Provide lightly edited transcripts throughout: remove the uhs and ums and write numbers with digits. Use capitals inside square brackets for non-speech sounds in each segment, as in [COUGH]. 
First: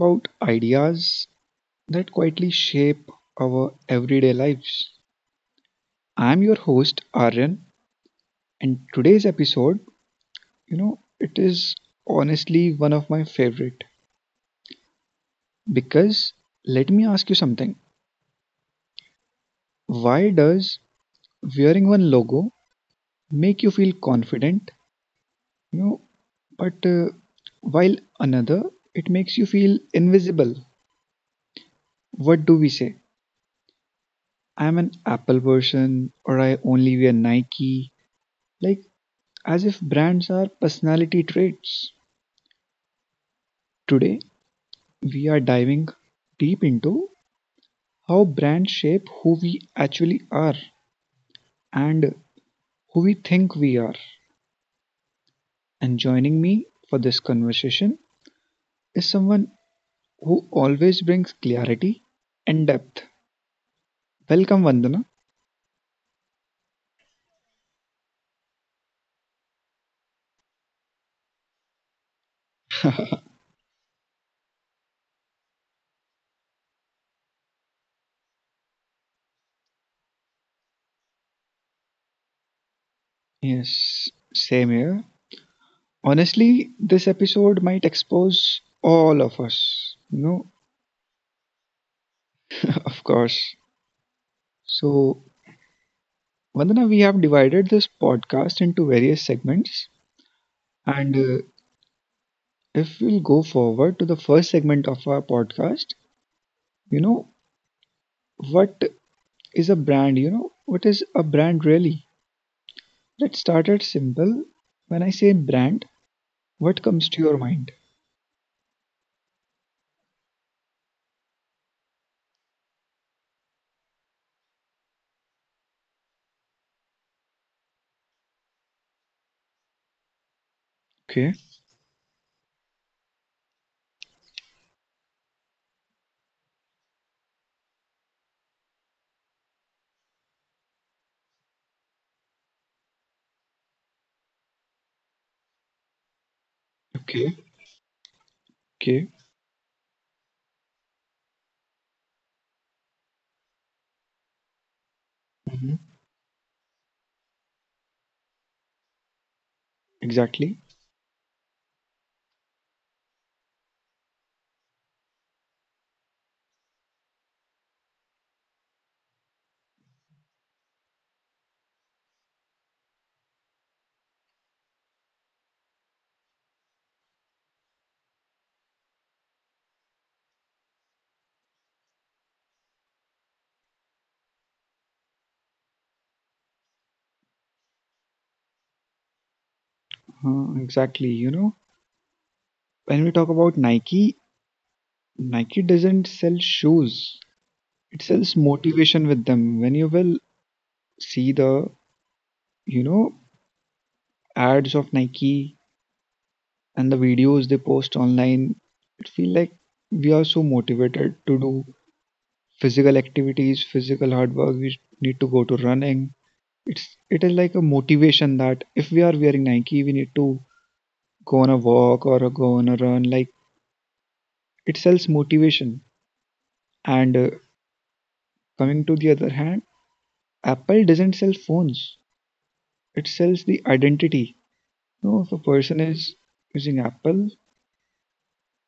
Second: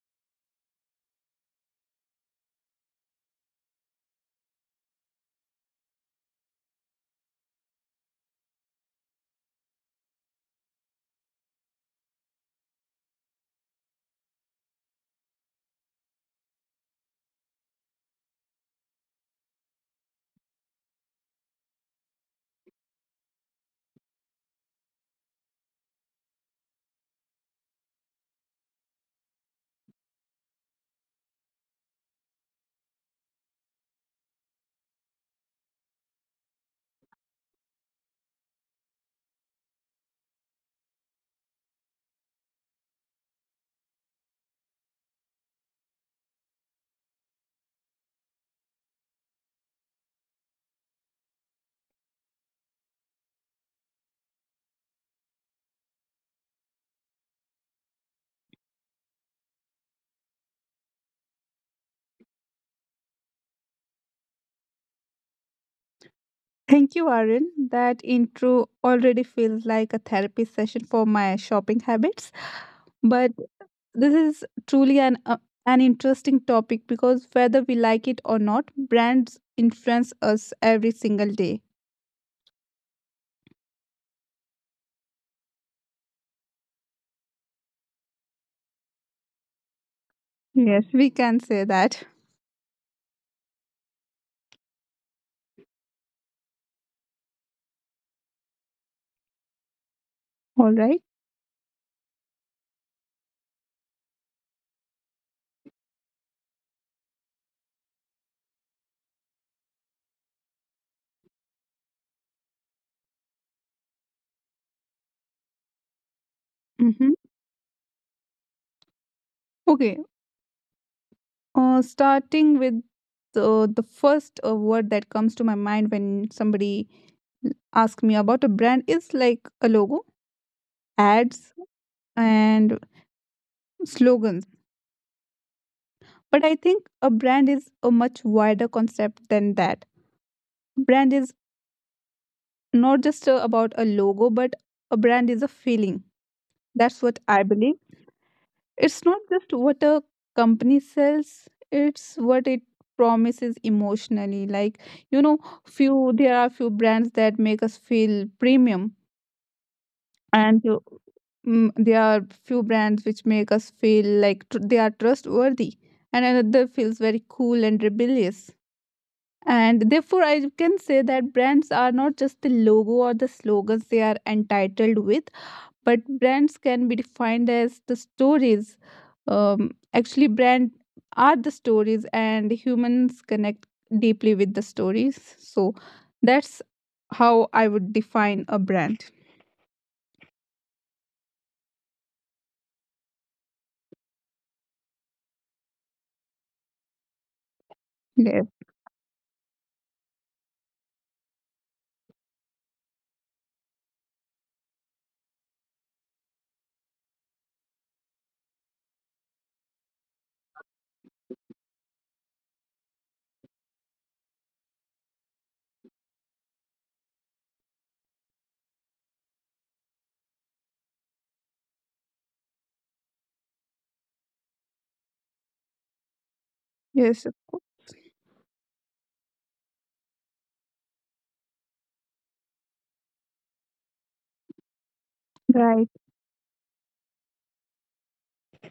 about ideas that quietly shape our everyday lives. I'm your host, Aryan, and today's episode, it is honestly one of my favorite because let me ask you something. Why does wearing one logo make you feel confident, you know, but while another, it makes you feel invisible? What do we say? I'm an Apple person or I only wear Nike, like as if brands are personality traits. Today, we are diving deep into how brands shape who we actually are and who we think we are. And joining me for this conversation is someone who always brings clarity and depth. Welcome, Vandana. Thank you, Aaron. That intro already feels like a therapy session for my shopping habits. But this is truly an interesting topic because whether we like it or not, brands influence us every single day. Yes, same here. Honestly, this episode might expose all of us. No, Yes, we can say that. [LAUGHS] of course. So, Vandana, we have divided this podcast into various segments. All right. And if we'll go forward to the first segment of our podcast, you know, what is a brand? What is a brand really? Let's start it simple. When I say brand, what Mm-hmm. comes to your mind? Okay. Starting with the first word that comes to my mind when somebody asks me about a brand is like a logo, Okay, ads, and slogans. But I think a brand is a much wider concept than that. Brand is not just about a logo, but a brand is a feeling. That's what okay, I believe. It's okay. not just what a company sells, it's what it promises emotionally. Like, you know, Hmm. few there are few brands that make us feel premium, Exactly. and there are few brands which make us feel like they are trustworthy, and another feels very cool and rebellious. And therefore, I can say that brands are not just the logo or the slogans they are entitled with, but brands can be defined as the stories. Actually, brand are the stories, and humans connect deeply with the stories. So that's how I would define a brand. Exactly. When we talk about Nike, Nike doesn't sell shoes, it sells Yes. motivation with them. When you will see the you know ads of Nike and the videos they post online, it feel like we are so motivated to do physical activities, physical hard work. We need to go to running. It is like a motivation that if we are wearing Nike, we need to go on a walk or go on a run. Like it sells motivation. And Yes, of uh, course. coming to the other hand, Apple doesn't sell phones. It sells the identity. If a person Right. is using Apple,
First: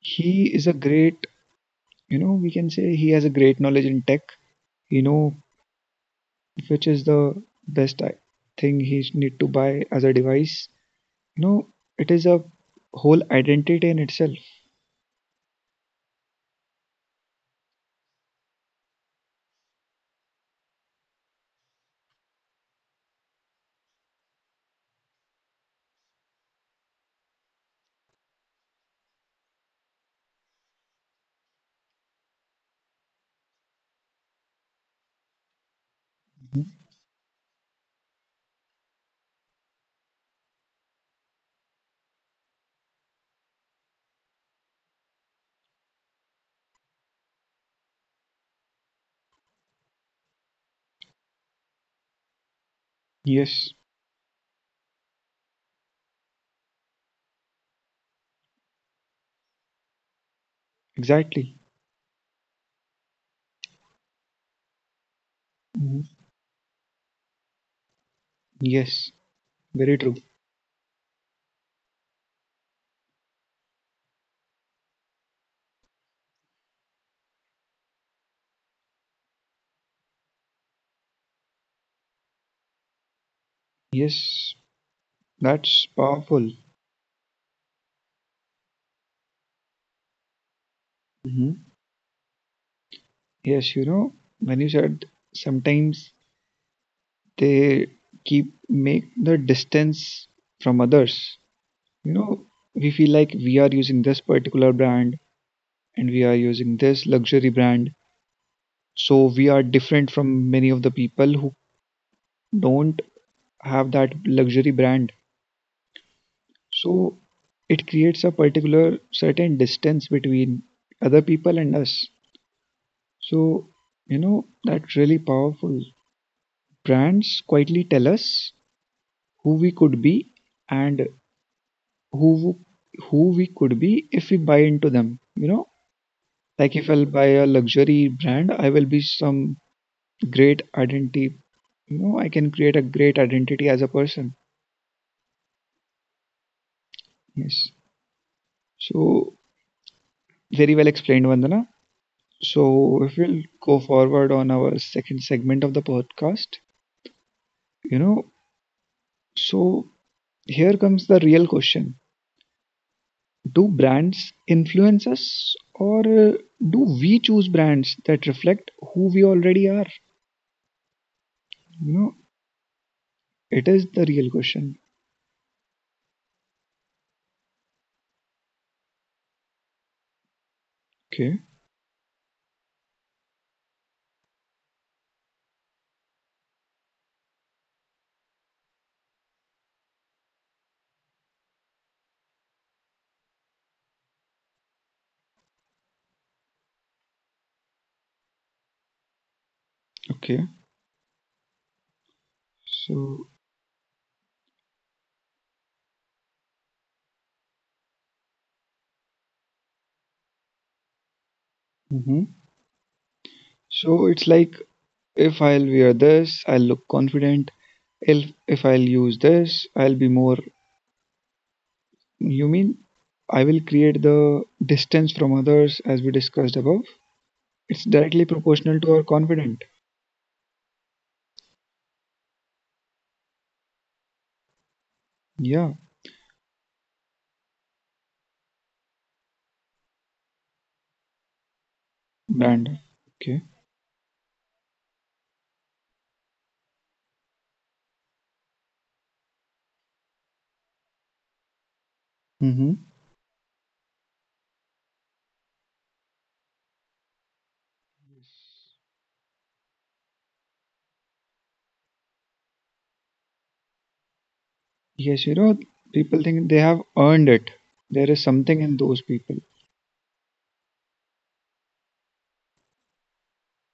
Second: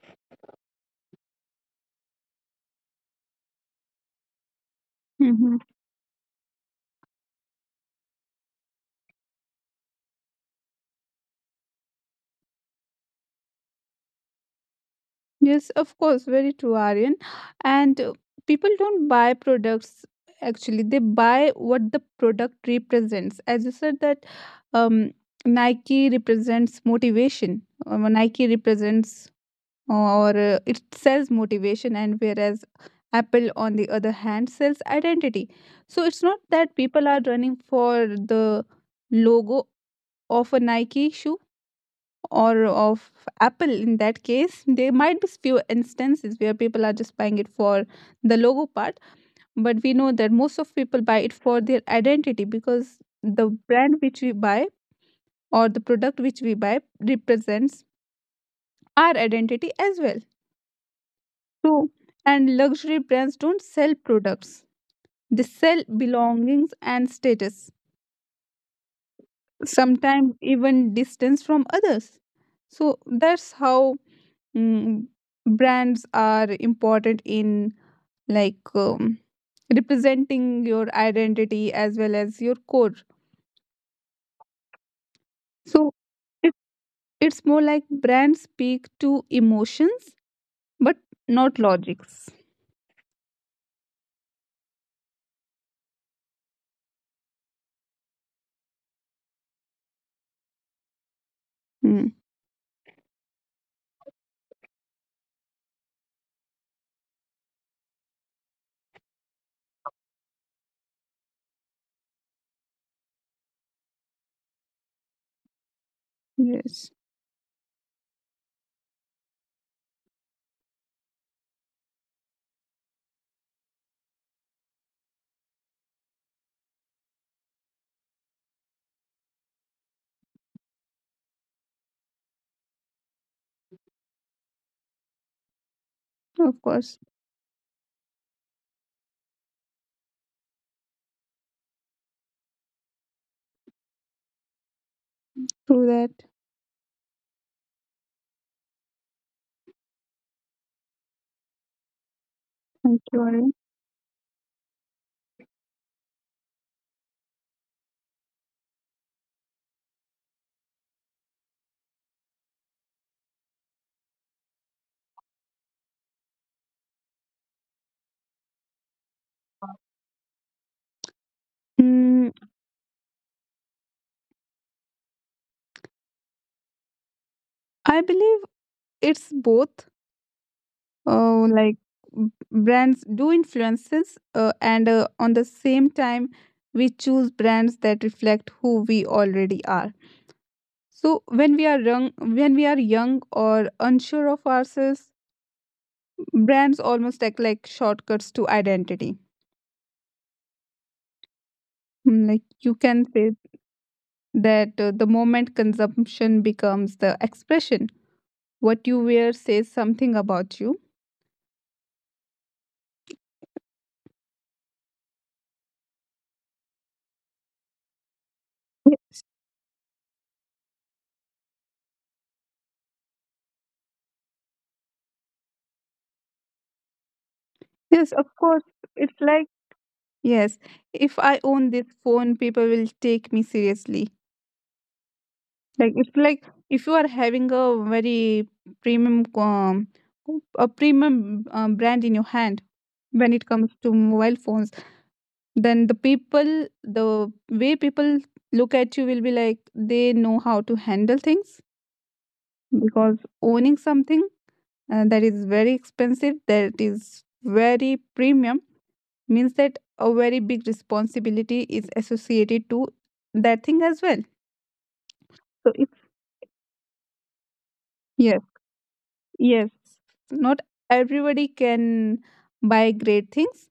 he is a great, we can say he has a great knowledge in tech, you know Hmm. which is the best thing he need to buy as a device. you know it is a whole identity in itself. Yes, of course. Very true, Aryan. And people don't buy products, actually, they buy what the product represents. As you said, that um, Nike represents motivation, Nike represents or it sells motivation, and whereas Apple on the other hand sells identity. So it's not that Mhm. people are running for the logo of a Nike shoe or of Apple. In that case, there might be few instances where people are just buying it for the logo part, but we know that most of people buy it for their identity, because the Yes, brand which we buy or the product which we buy represents our identity as well. exactly. True. And luxury brands don't sell products, they sell Mhm. belongings and status, Yes, very true. sometimes even distance from others. So that's how mm, brands are important in, like, representing your identity as well as your core. Yes, that's So powerful. it, it's more like brands speak to emotions but not Hmm. logics. Yes, you know when you said sometimes they keep make the distance from others, you Mm, know we feel like we are using this particular brand, and we are using this luxury brand. So we are different from many of the people who don't have that luxury brand. yes, So it creates a particular certain distance between other people and us. So, that's really powerful. Brands quietly tell us who we could be, and who who we could be if we buy into them. You know, of like if course. I'll buy a luxury brand, I will be some great identity. I can create a great identity as a person. True that. Yes. So, very well explained, Vandana. Thank So, if you, we'll Arun. go forward on our second segment of the podcast, you know, so here comes the real question. Do brands influence us, or do we choose brands that reflect who we already are? You know, Hmm. it is the real question. I believe it's both. Okay, Like brands do influences, and on the same time, we choose brands that reflect who we already are. So when we are young or unsure of ourselves, brands almost act like shortcuts to identity. okay. Like you can So, say that the moment consumption becomes the expression, what you wear says something about you. mhm, so it's like, if I'll wear this, I'll look confident. If I'll use this, I'll be more. You mean I will create the distance from others as we discussed above? It's Yes, directly of course. proportional to our It's like, confident. yes, if I own this phone, people will take me seriously. Yeah, Like if you are having premium um, a premium brand in your hand brand. when Okay. it comes to mobile phones, then the way people look at you will be like they know how to handle things, Mm-hmm. because owning something that is very expensive, that is very premium, means that a very big responsibility is associated to that thing as well. Yes, So it's people think they have earned it. There is yes, something in those people. yes, not everybody can buy great things.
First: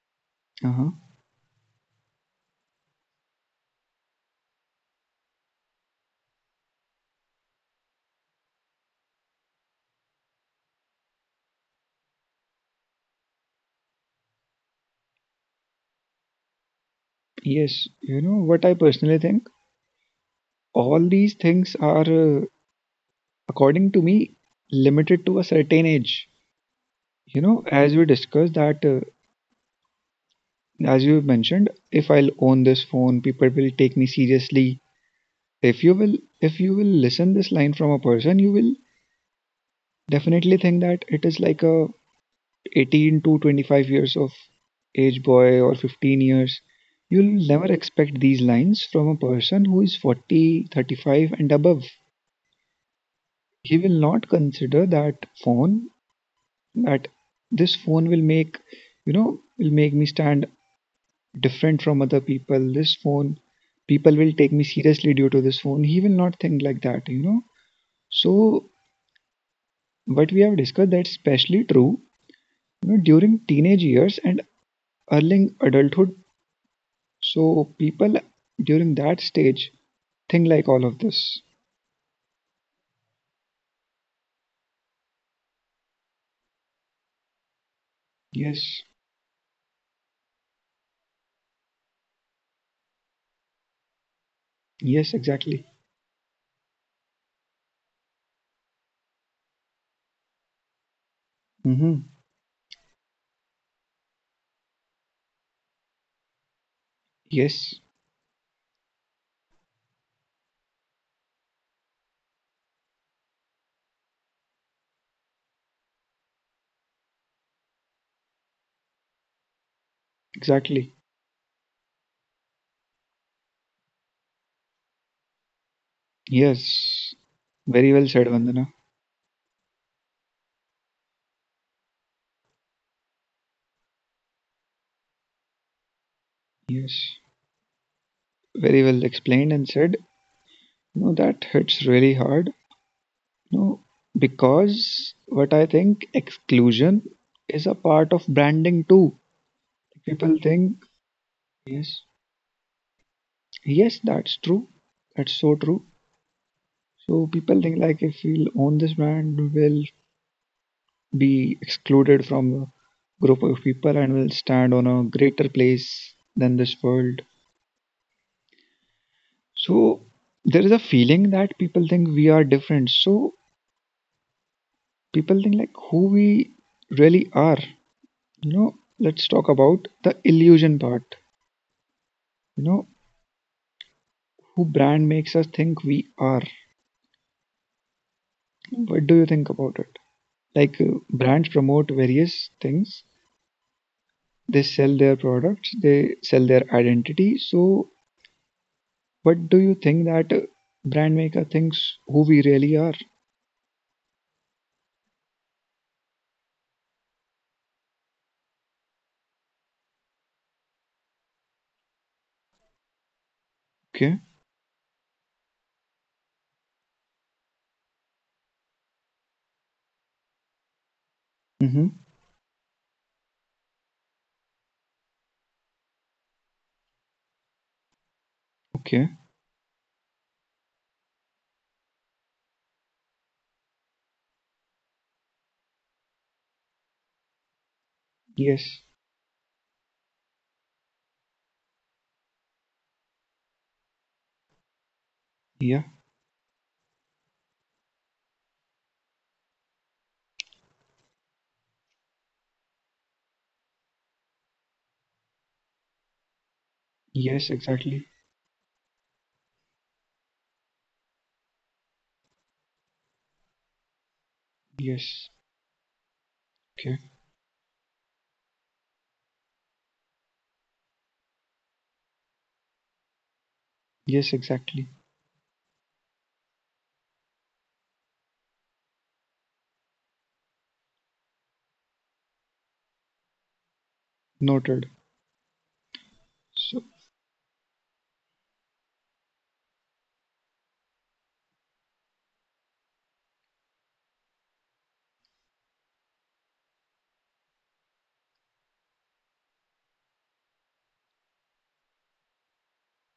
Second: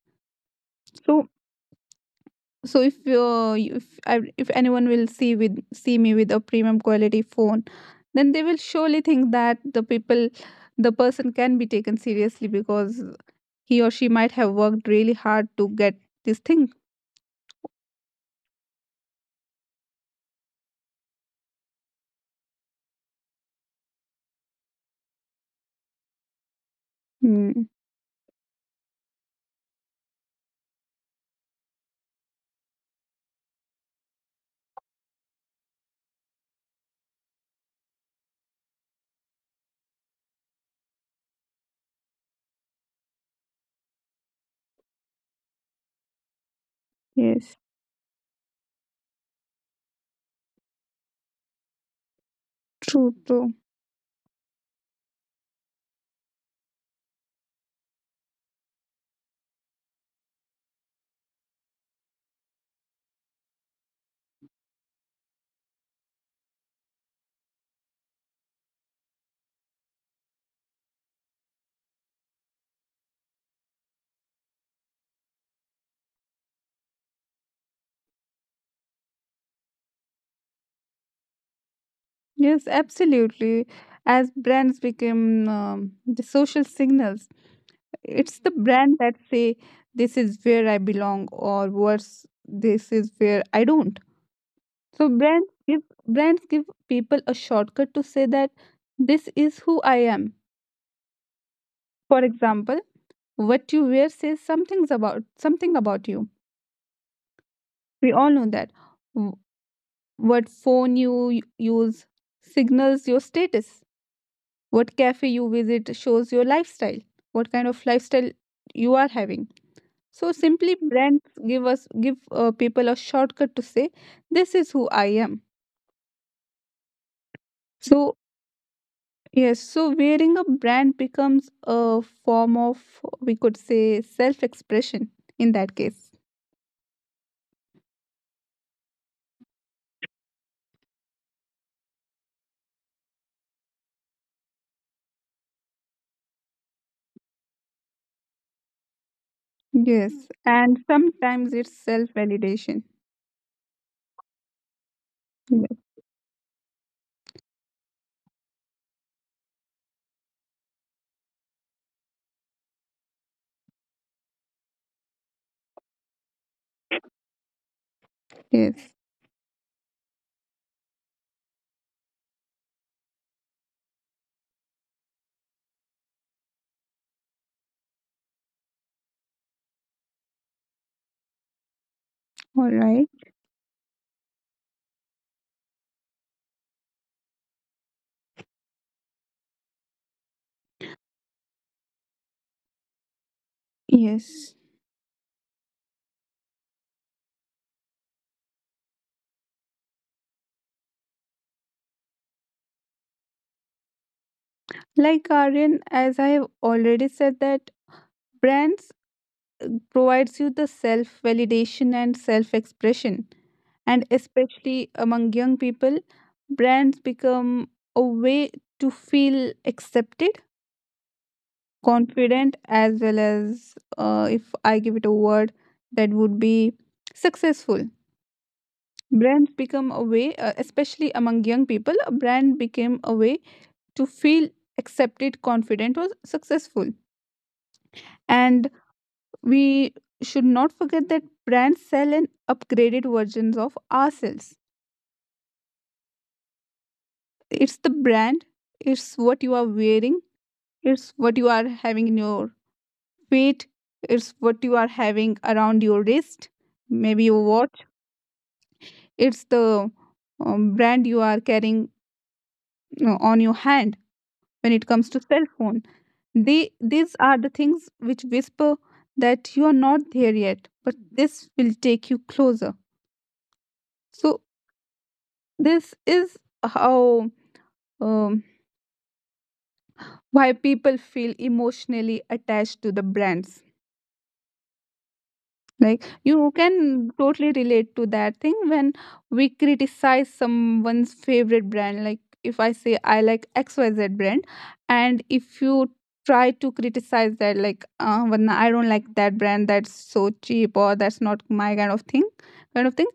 Uh-huh. So so if if anyone will see with see me with a premium quality phone, then they will surely think that the person can be taken seriously because he or she might have worked really hard to get this thing. Yes, you know what I personally think? All these things are, according to me, limited to a certain age. You know, Mm, as we discussed, that as you mentioned, if I'll own this phone, people will take me seriously. If you will listen this line from a person, you will definitely think that it is like a 18 to 25 years of age boy, or 15 years. You'll yes, never expect these lines from a person who is 40 35 and above. true, true. He will not consider that phone, that this phone will make, will make me stand different from other people. This phone, people will take me seriously due to this phone. He will not think like that. So what we have discussed, that's especially true during teenage years and early adulthood. So people during that stage think like all of this. Yes, absolutely. As brands become the social signals, it's the Yes. brand that say this is where I belong, or worse, this is where I don't. So Yes, brands exactly. give brands give people a shortcut to say that this is who I am. Mm-hmm. For example, what you wear says something about you. Yes, We all know that. W- What phone you use signals your status. What cafe you visit shows your lifestyle. What kind of lifestyle you are having. So simply exactly. brands give people a shortcut to say this is who I am. Yes, very well So said, Vandana. yes, so wearing a brand becomes a form of, we could say, self expression in that case. Yes, very well explained and said. No, that hits really hard. No, because what I think, exclusion is a part of branding too. Yes, People and think, sometimes it's yes, self validation. yes, that's true. That's so true. So people think like if we'll own this brand, we'll be excluded from a group of people and will stand on a greater place than this world. Yes. So there is a feeling that people think we are different. So people think like who we really are. Let's talk about the illusion part. You All know, right. who brand makes us think we are. What do you think about it? Like, brands promote various things. Yes. They sell their products. They sell their identity. So what do you think that brand maker thinks who we really are? Like Aryan, as I have already said that brands provides you the self validation and self expression. And Okay. especially among young people, brands become a way to feel accepted, Mm-hmm. confident, as well as, if I give it a word, that would be successful. Okay. Brands become a way, especially among young people, a brand became a way to feel accepted, confident, or successful. And Yes. we should not forget that brands sell an upgraded versions of ourselves. Yeah. It's the brand, it's what you are wearing, it's what you are having in your feet, it's what you are having around your wrist, maybe your Yes. watch. Exactly. It's the brand you are carrying, on your hand when it comes to Yes. cell phone. They Okay. these are the things which whisper that you are not there yet, but this will take you closer. Yes. So Exactly. this is how, um, why people feel emotionally attached to the brands. Noted. Like you So. can totally relate to that thing when we criticize someone's favorite brand. Like if I say I like XYZ brand, and if you try to criticize that, like, when I don't like that brand, that's so cheap or that's not my kind of thing,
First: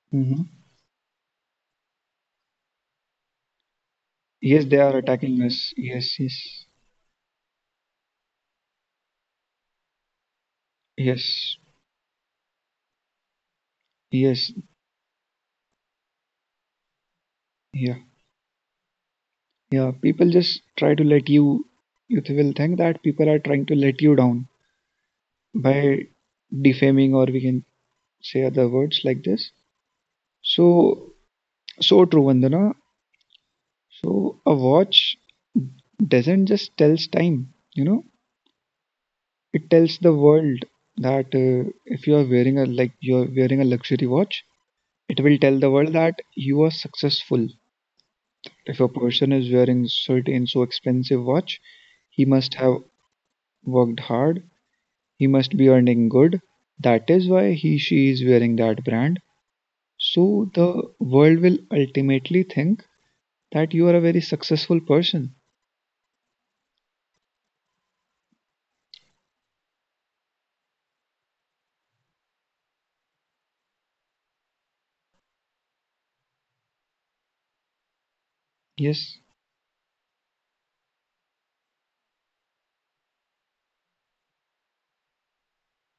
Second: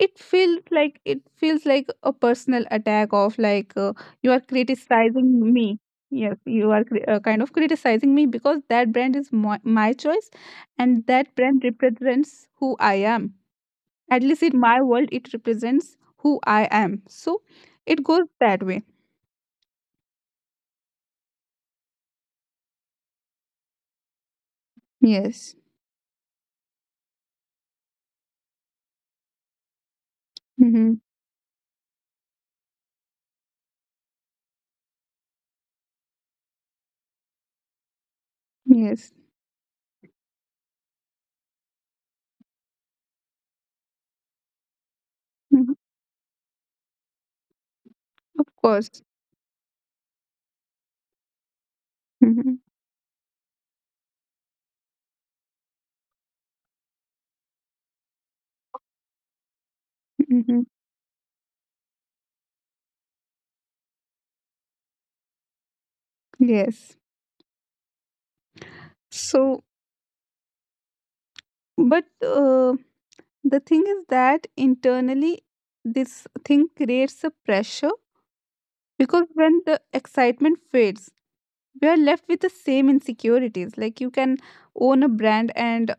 it Mm-hmm. feels like it feels like a personal attack of, like, you are Yes, they are criticizing attacking us. me. Yes. Yes, Yes. you are kind of criticizing me because that brand is my choice, and that Yes. brand represents who I am. At least Yes. in my world it represents who I am, so Yeah. it goes that way. Yeah, people just try to let you, you will think that people are trying to let you down Yes. by defaming, or we can say other words like this. Mm-hmm. So, so true, Vandana. So, a watch doesn't just tells time, Yes. it tells the world that, if you are wearing a like you are wearing a luxury watch, it will tell the Hmm. world that you are successful. Of If a course. person is wearing certain so expensive watch, he must Hmm. have worked hard. He must be earning good. That is why he she is wearing that brand. So Hmm. the world will ultimately think that you are a very successful person. Yes. So, but the thing is that internally, this thing creates a pressure, Yes, because when the excitement fades, we are left with the same insecurities. Like, you can own a brand, and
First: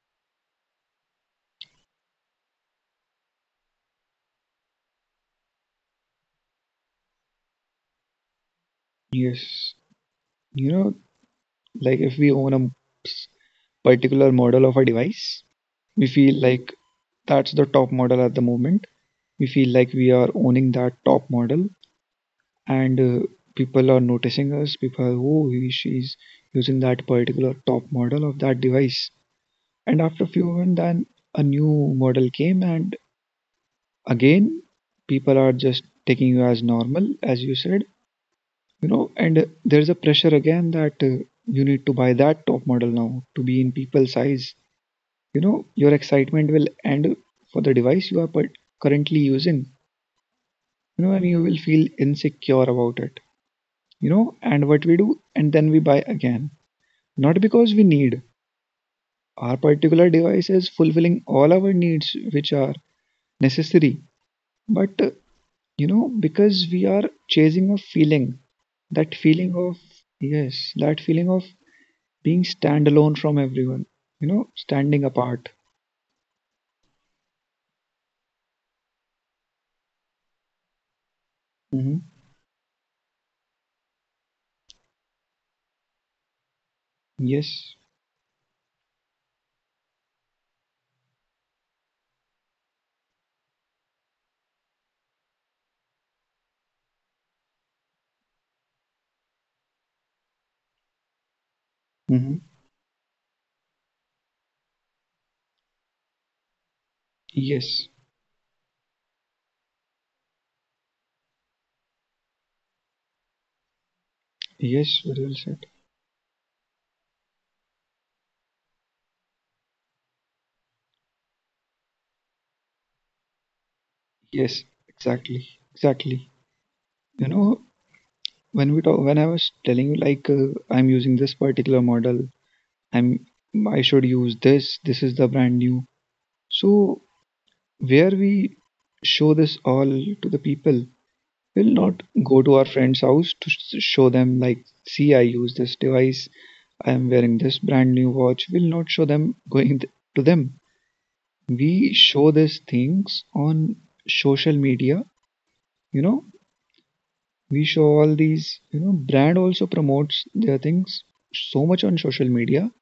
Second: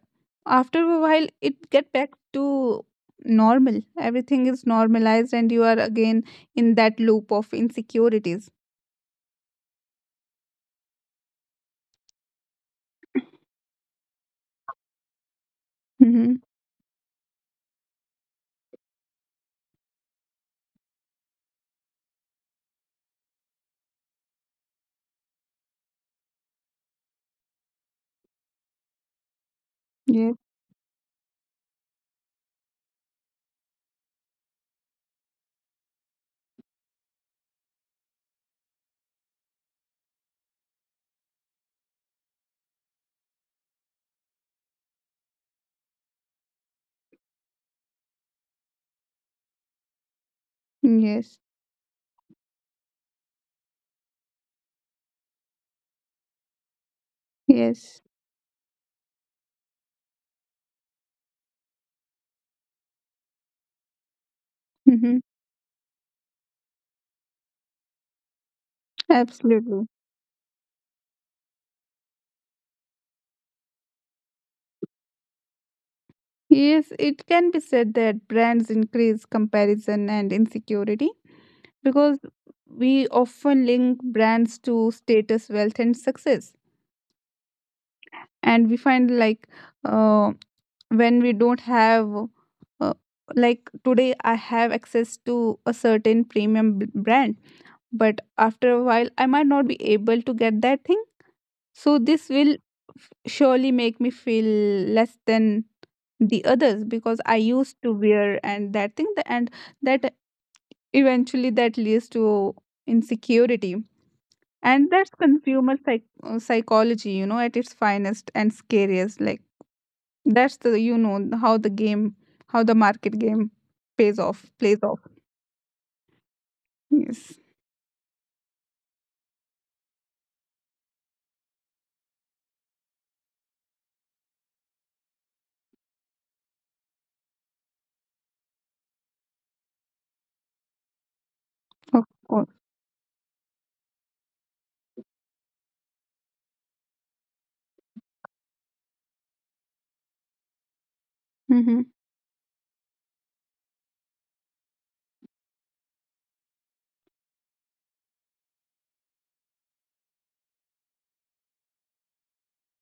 after a while, it get back to normal. Everything is normalized, and you are again in that loop of insecurities. yes. You know, like if we own a particular model of a device, we feel Mm-hmm. like that's the top model at the moment. We feel like we are owning that top model, and people are noticing us. People are, oh, he, she's using that particular top model of that device. And after Yes, few months, then a new model came, and again, people are just taking you as normal, as you said. And there's a pressure again that, you need to buy that top model now to be in people's eyes. Your excitement will end for the device you are currently using, and yes, you will feel insecure about it. And what we do? And then we buy again, not because we yes. need. Our particular device is fulfilling all our needs, which are necessary, but Mm-hmm. because we are chasing a feeling, that feeling of, Absolutely. yes, that feeling of being standalone from everyone, standing apart. Yes, it can be said that brands increase comparison and insecurity, Hmm. because we often link brands to status, wealth, and success. Yes. And we find, like, uh, when we don't have, uh, like, today I have access to a certain premium brand, but after a while, I might not be able to get that thing. So, this Hmm. will surely make me feel less than the others, because I used Yes. to wear and that thing, and that, eventually that leads to insecurity. And Yes, that's very well said. consumer psychology, at its finest and scariest. Like, that's the you know how the game how the market game pays off Yes, plays off. exactly. Exactly. You Yes, know, when we talk, when I was telling you, like, I'm using this particular model. I'm, I should use this, is the brand new. So, where we show this all to the people, we'll not of go course. to our friend's house to show them, like, see, I use this device, I am wearing this brand new watch. We'll not show them going to them. Mm-hmm. We show these things on social media, you know, we show all these, brand also promotes their things so much on social media.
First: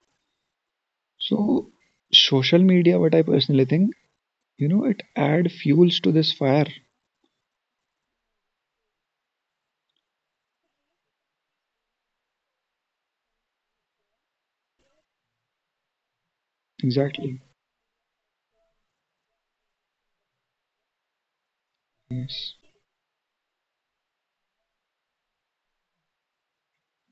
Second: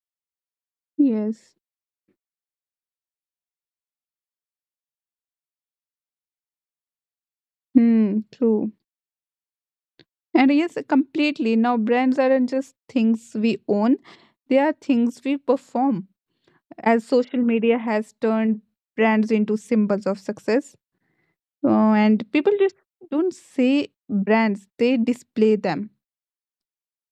Yes. So, social media, what I personally think, it add fuels to this fire. Hmm. True. And yes, completely, now brands aren't just things we own, they are things we perform, as social Exactly. media has turned brands into symbols of success, and people Yes. just don't say brands, they display them.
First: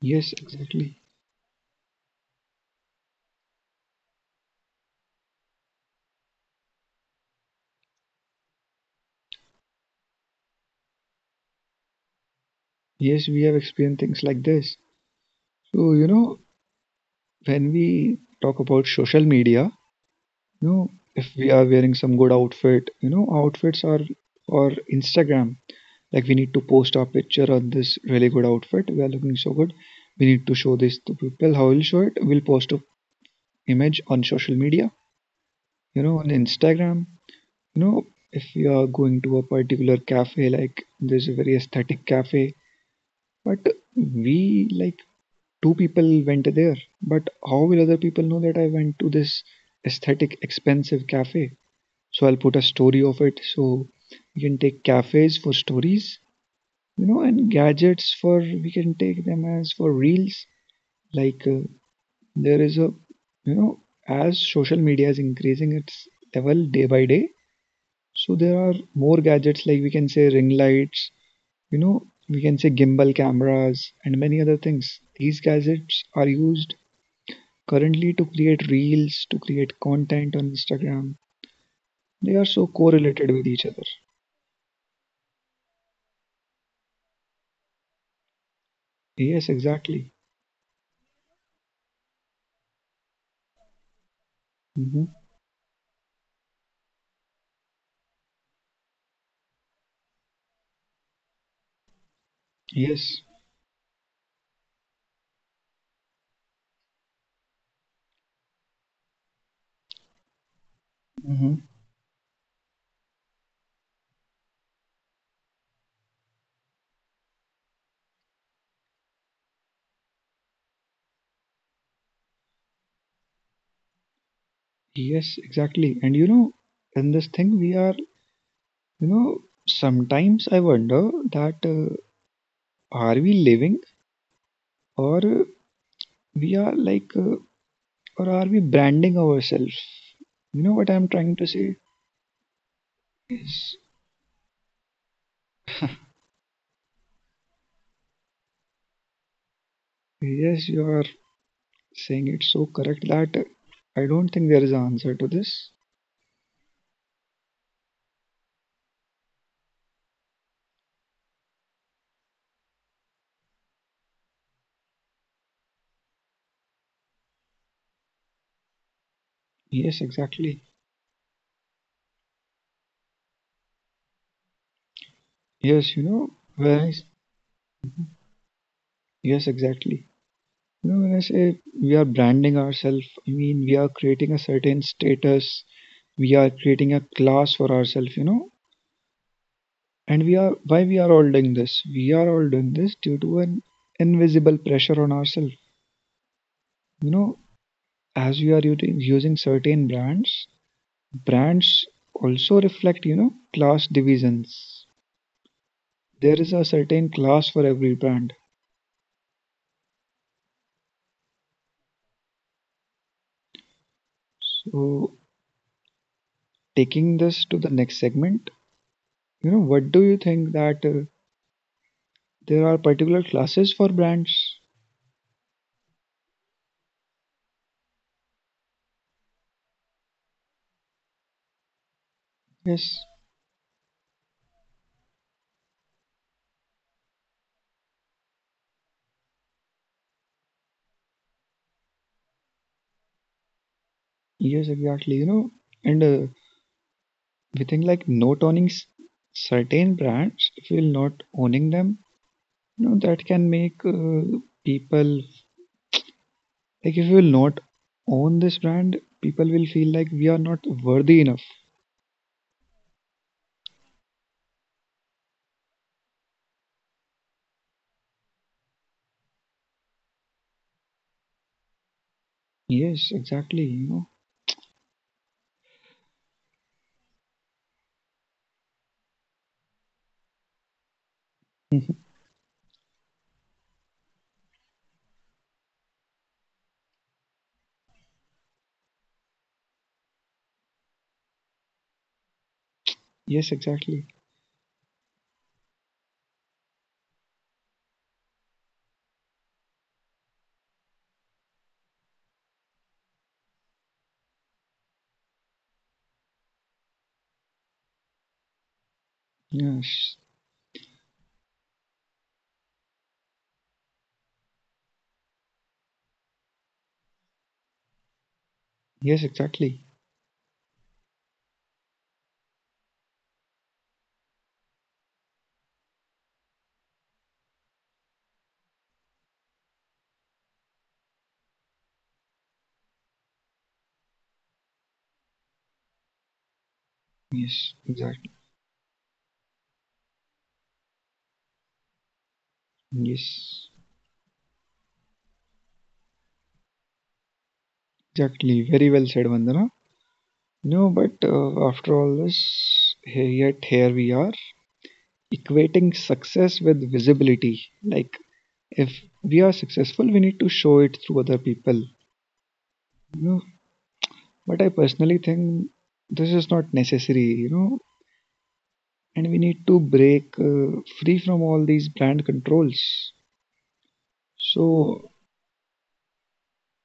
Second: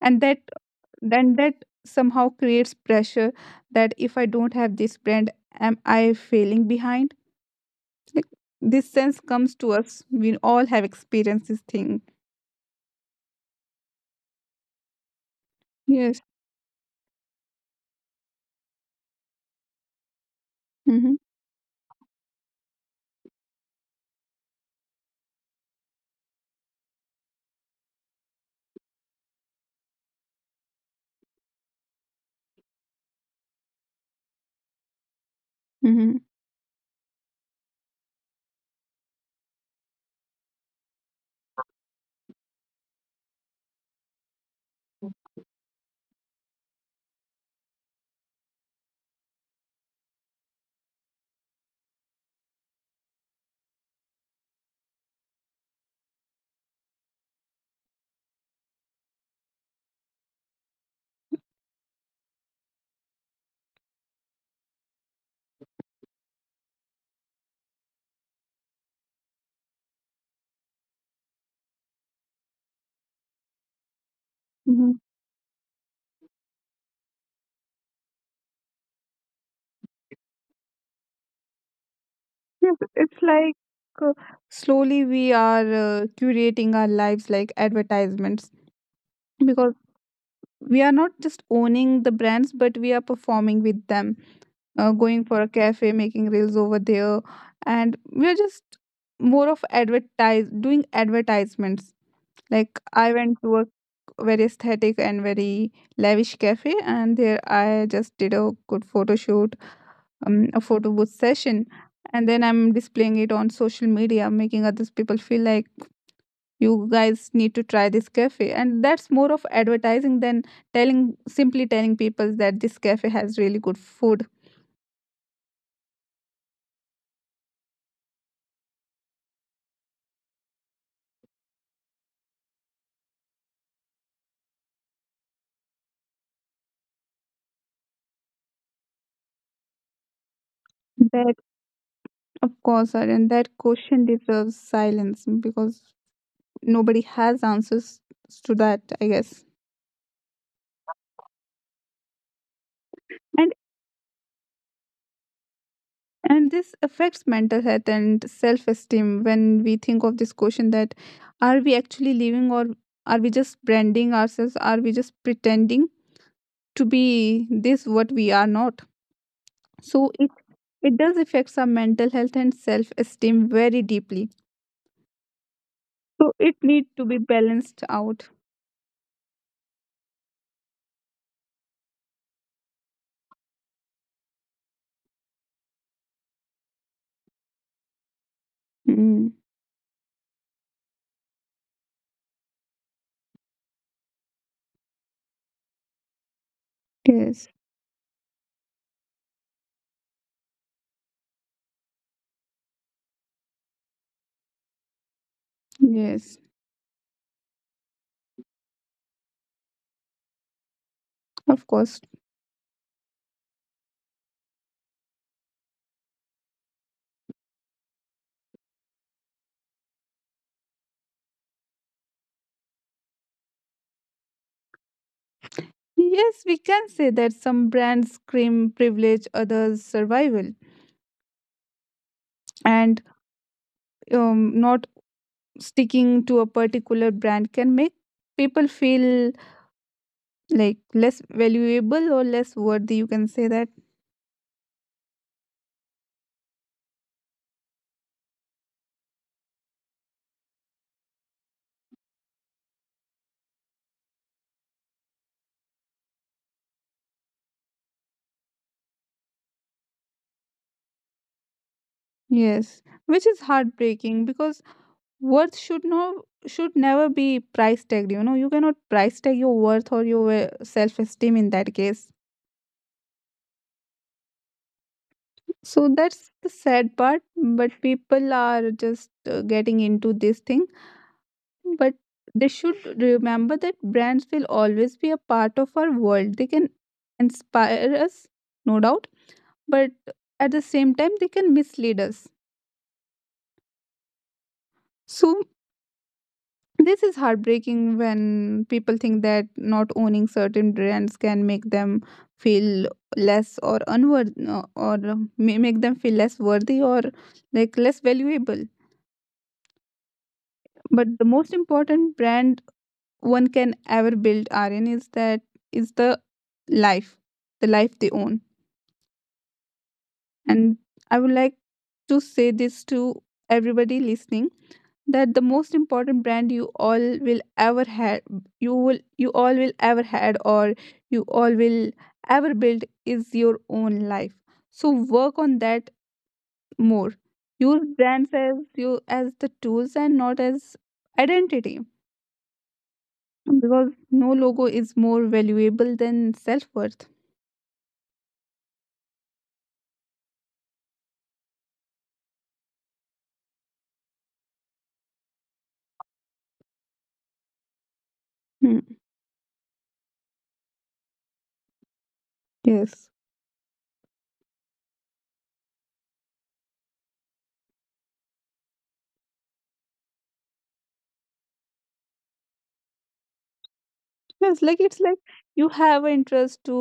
And Yes, that exactly. then that somehow creates pressure that if I don't have this brand, am I failing behind? Like, this sense comes to us, we all have experienced this thing. Yes, we have experienced things like this. So, Yes. When we talk about social media, you know, Mm-hmm. if we are wearing some good outfit, outfits are, or Instagram. Like we need to post our picture on this really good outfit. We are looking so good. We need to show this to people. How will show it? We'll post a image on social media. You Mm-hmm. know, on Instagram. You know, if you are going to a particular cafe, like there's a very aesthetic cafe, but we like two people went there, but how will other people know that I went to this aesthetic, expensive cafe? So I'll put a story of it. So we can take cafes for stories, and gadgets for we can take them as for reels. Like, there is a, you know, as social media is increasing its level day by day, so there are more gadgets, like we can say ring lights, we can say gimbal cameras and many other Mm-hmm. things. These gadgets are used currently to create reels, to create content on Instagram, they are so Yes, it's correlated with like, each other. uh, slowly we are, curating our lives like advertisements, Yes, because exactly. we are not just owning the brands but we are performing with them, Hmm. going for a cafe, making reels over there, and we're just more of advertise doing advertisements. Like, I Yes. went to a very aesthetic and very lavish cafe, and there I just did a good photo shoot, a photo booth Hmm. session, and then I'm displaying it on social media, making others people feel like, you guys need to try this cafe, and that's more of advertising than telling simply telling people that this cafe has really good food. Yes, exactly. And in this thing, we are, you know, sometimes I wonder that are we living or we are or are we branding ourselves? You know what I'm trying That to say? Of course, Aryan, that Yes. question deserves silence because nobody has answers to that, I guess. Yes, you are saying it so correct that And I don't think there is an answer to this. and this affects mental health and self esteem when we think of this question that, are we actually living, or are we just branding ourselves? Are we just pretending to be this what we are not? Yes, So it, exactly. it does affects our mental health and self esteem very deeply. Yes, So it when I, need s- to be balanced out. yes, exactly. You know, when I say we are branding ourselves, I mean we are creating a certain status, we are creating a class for ourselves, you know. Mm, And we are, why we are all doing this? We are all doing this due to an invisible pressure on ourselves. You know, yes. as we are using certain brands, brands also reflect, you know, class divisions. There Yes. is a certain class for every brand. Of course. So, taking this to the next segment. You know, what do you think that there are particular classes for brands? Yes, we can say that some brands scream privilege, others survival, Yes, and not sticking to a particular brand can make people feel like less valuable or less worthy. You can say that. yes, exactly. You know, and we think like not owning certain brands, if you're not owning them, you know, that can make people, like if you will not own this brand, people will feel like we are not worthy enough. Yes, which is heartbreaking, because worth should should never be price tagged. You know, you cannot price tag your worth or your self esteem in that case. Yes, exactly. You know. So that's the sad part. But people are just getting into this thing. But Mhm. they should remember that brands will always be a part of our world. They can inspire us, no doubt, but at the same time, they can mislead us. Yes, exactly. So, this is heartbreaking when people think that not owning certain brands can make them feel less or unworthy or may make them feel less worthy or like less valuable. Yes, But the most important brand one can ever build RN is that is life, the life they own. yes, exactly. And I would like to say this to everybody listening that the most important brand you all will ever have you will you all will ever had or you all will ever build is your own life, so work on that more. Yes, Use exactly. brands as you as the tools and not as identity, Yes, because no logo is more valuable than self-worth. exactly. Very well said, Vandana. No, but after all this, here, yet here we are equating success with visibility. Like, Hmm. if we are successful, we need to show it through other people. Yes. You know, but I personally think this is not necessary. You know, and we need to break free from all these brand controls. So, Yes, like it's like you have an interest to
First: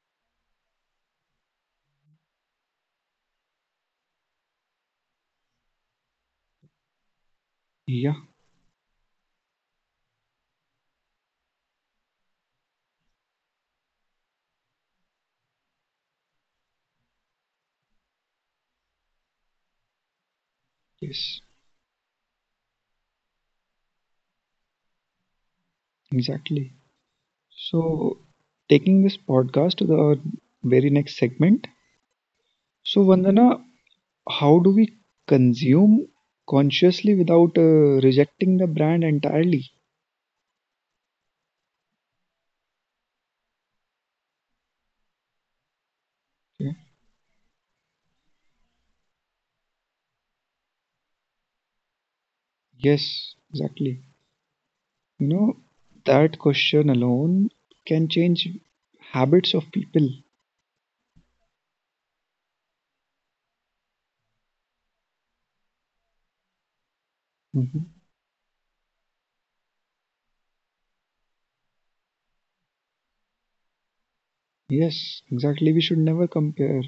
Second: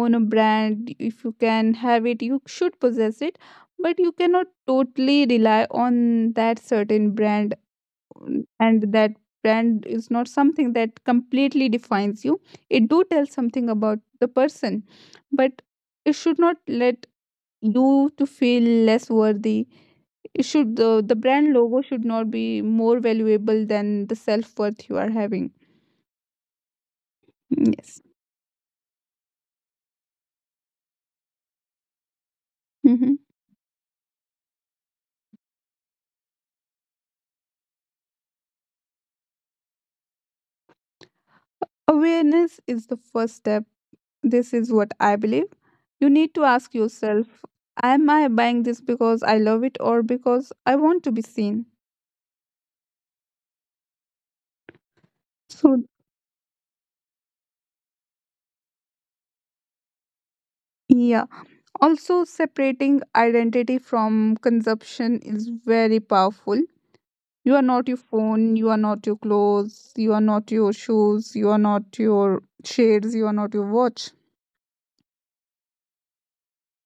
own a brand. If you can have it, you should possess it, but you cannot totally rely on that certain brand. yeah, And that brand is not something that completely defines you. It do tell something about the person, but it should not let you to feel less worthy. It should, the yes, brand logo should not be more valuable than the self worth you are having. exactly. Mm. Yes. So, taking this podcast to the very next segment. So, Hmm. Vandana, how do we consume consciously without rejecting the brand entirely? Awareness is the first step. This is what I believe. You need to Yeah. ask yourself, am I buying this because I love it or because I want to be seen? Yes, exactly. You know, So, that question alone can change habits of people. yeah. Also, separating identity from consumption is very powerful. You are Mhm. not your phone, you are not your clothes, you are not your shoes, you are not your shades, you are not your watch. Yes, exactly. We should never compare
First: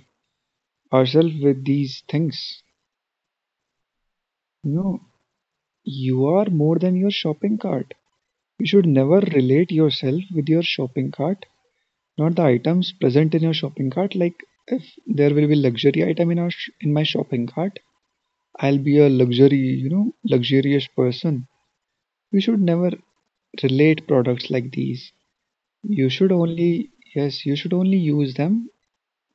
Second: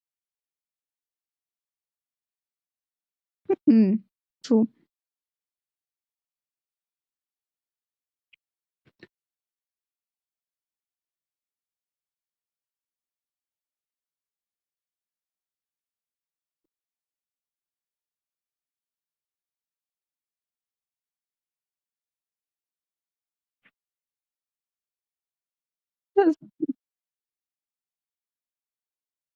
ourselves with these things. Hmm. True. You know, you are more than your shopping cart. You should never relate yourself with your shopping cart, not the items present in your shopping cart. Like if there will be luxury item in in my shopping cart, I'll be a luxury, you know, luxurious person. You should never relate products like these. You should Yes, only, yes, you should only use them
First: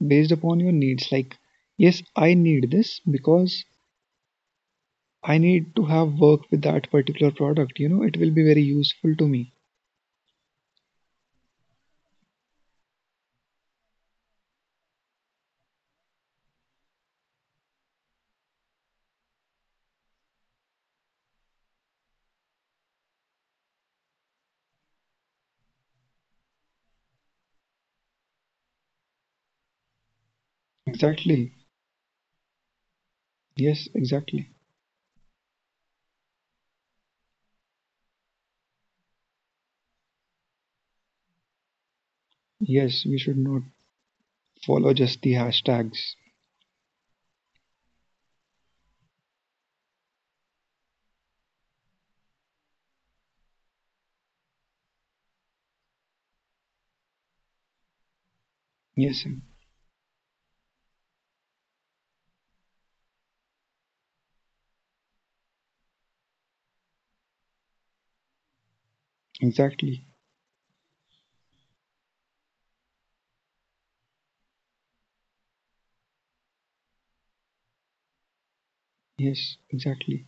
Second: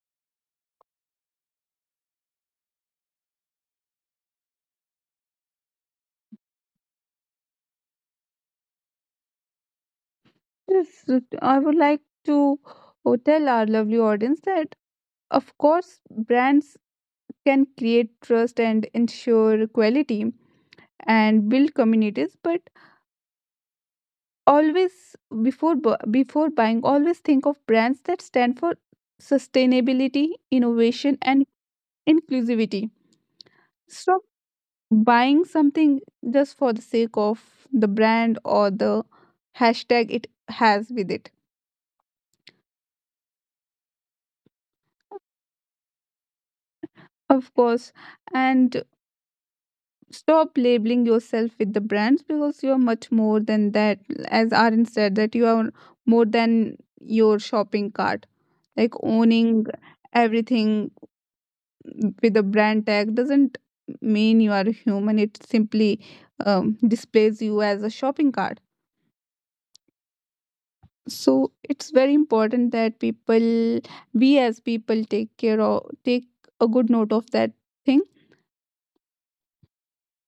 based upon your needs. Like, yes, I need this because I need to have work with that particular product. You know, it will be very useful to me. yes, I would like to tell our lovely audience that, of course, brands can create trust and ensure quality and build communities, but always before buying, always think of brands that stand for sustainability, innovation, and Exactly. inclusivity. Yes, Stop exactly. buying something just for the sake of the brand or the hashtag it has with it. Yes, we should not follow just the hashtags. Of course, and stop labeling yourself with the brands, because you are much more than that. As Arun said, that you are more than your shopping cart. Like Yes, owning everything with a brand tag doesn't mean you are a human. It simply displays you as a shopping cart. exactly. So it's very important that people, we as people, take care or take a good note of that thing. Yes, exactly.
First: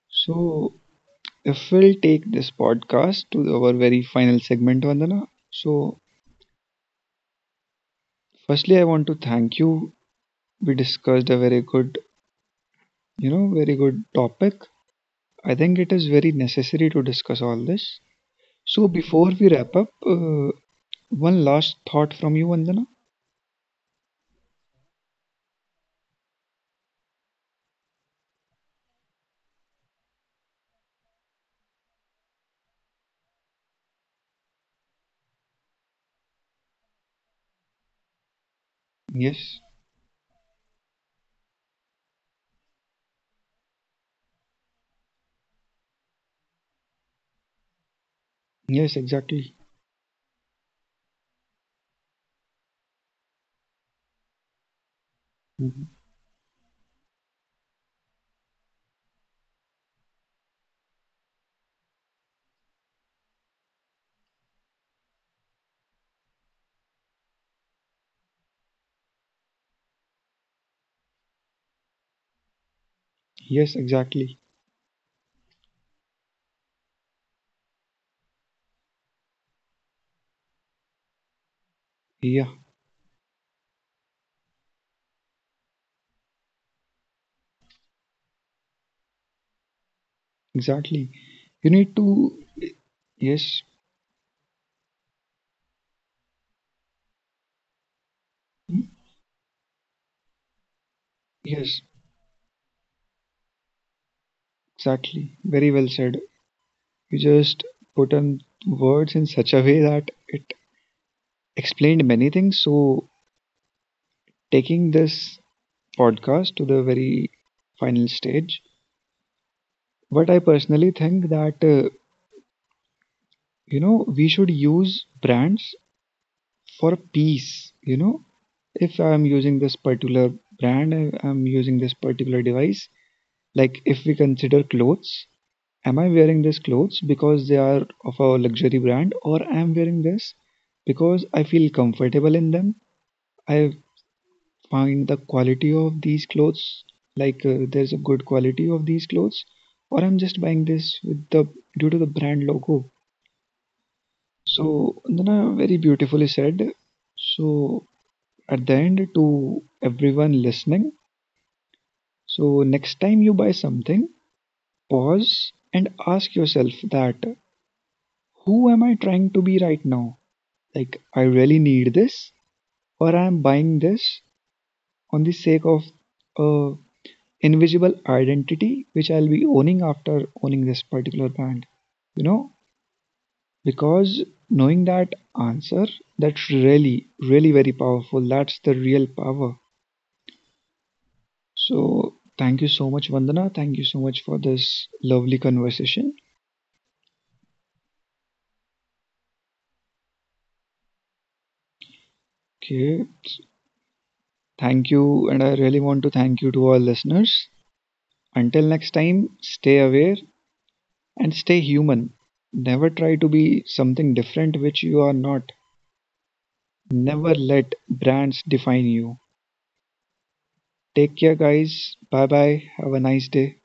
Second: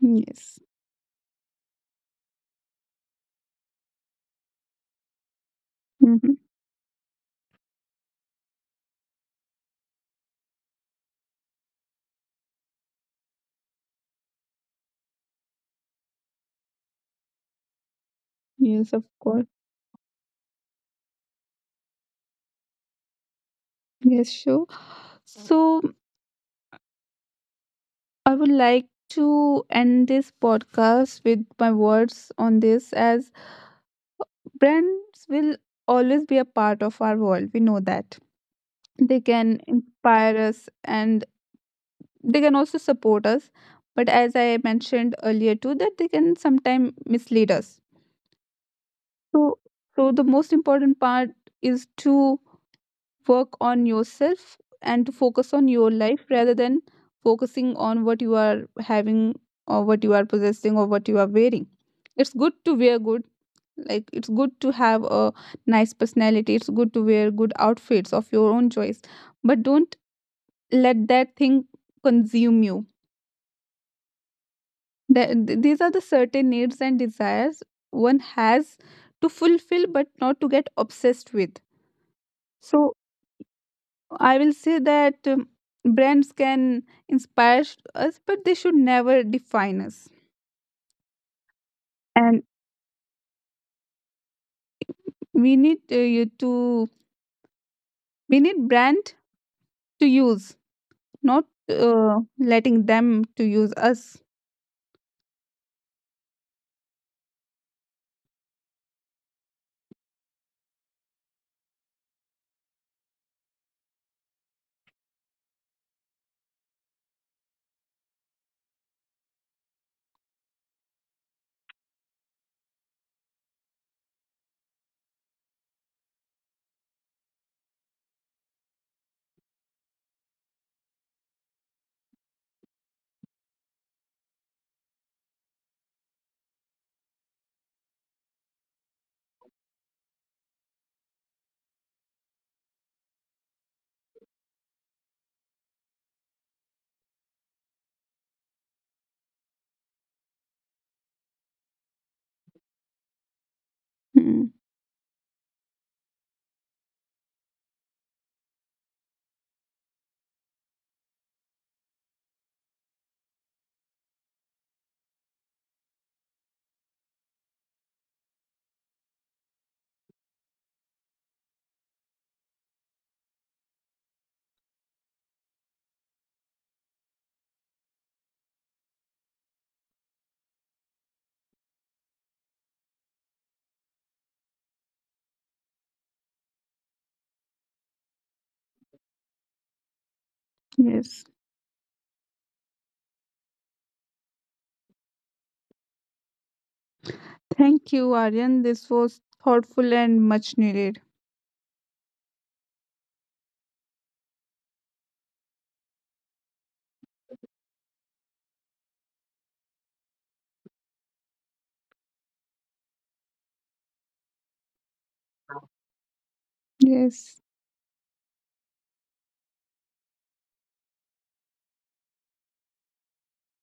Yes. So if we'll take this podcast to our very final segment, Vandana. So, Hmm. firstly, I want to thank you. We discussed a very good, you know, very good topic. I think it is very necessary to discuss all this. So, Yes, of before course. we wrap up, one last thought from you, Vandana. Yes, sure. So I would like to end this podcast with my words on this as brands will always be a part of our world. We know that. They Yes, can inspire us and they can also support us. But as I mentioned earlier too, that they can sometimes mislead us. yes, exactly. So, so the most important part is to work on yourself and to focus on Mhm. your life rather than focusing on what you are having or what you are possessing or what you are wearing. It's good to wear good, like it's good to have a nice personality, it's good to wear good outfits of your own choice, but don't let that thing consume you. Yes, exactly. That, these are the certain needs and desires one has to fulfill but not to get obsessed with. Yeah, So I will say that brands can us, but they should never define us. exactly. You need to, And yes. we need you to we need Hmm? brand to use, not Yes, letting them to use us. exactly. Very well said. You just put on words in such a way that it explained many things. So, taking this podcast to the very final stage, but I personally think that you know we should use brands for peace. You know, if I'm using this particular brand, I'm using this particular device. Like if we consider clothes, am I wearing these clothes because they are of a luxury brand, or I am wearing this because I feel comfortable in them? I find the quality of these clothes like there's a good quality of these clothes or I'm just buying this with the due to the brand logo. Hmm. So Nana very beautifully said. So at the end, to everyone listening, so next time you buy something, pause and ask yourself that, who am I trying to be right now? Like, I really need this, or I am buying this on the sake of a invisible identity which I'll be owning after owning this particular band. You know, because knowing that answer, that's really, really very powerful. That's the real power. Yes. So, thank you so much, Vandana. Thank you so much for this lovely conversation. Thank you, Aryan. This was thoughtful and much needed. Okay. Thank you. And I really want to thank you to our listeners. Until next time, stay aware and stay human. Never try to be something different which you are not. Never Yes. let brands define you. Take care, guys. Bye bye. Have a nice day.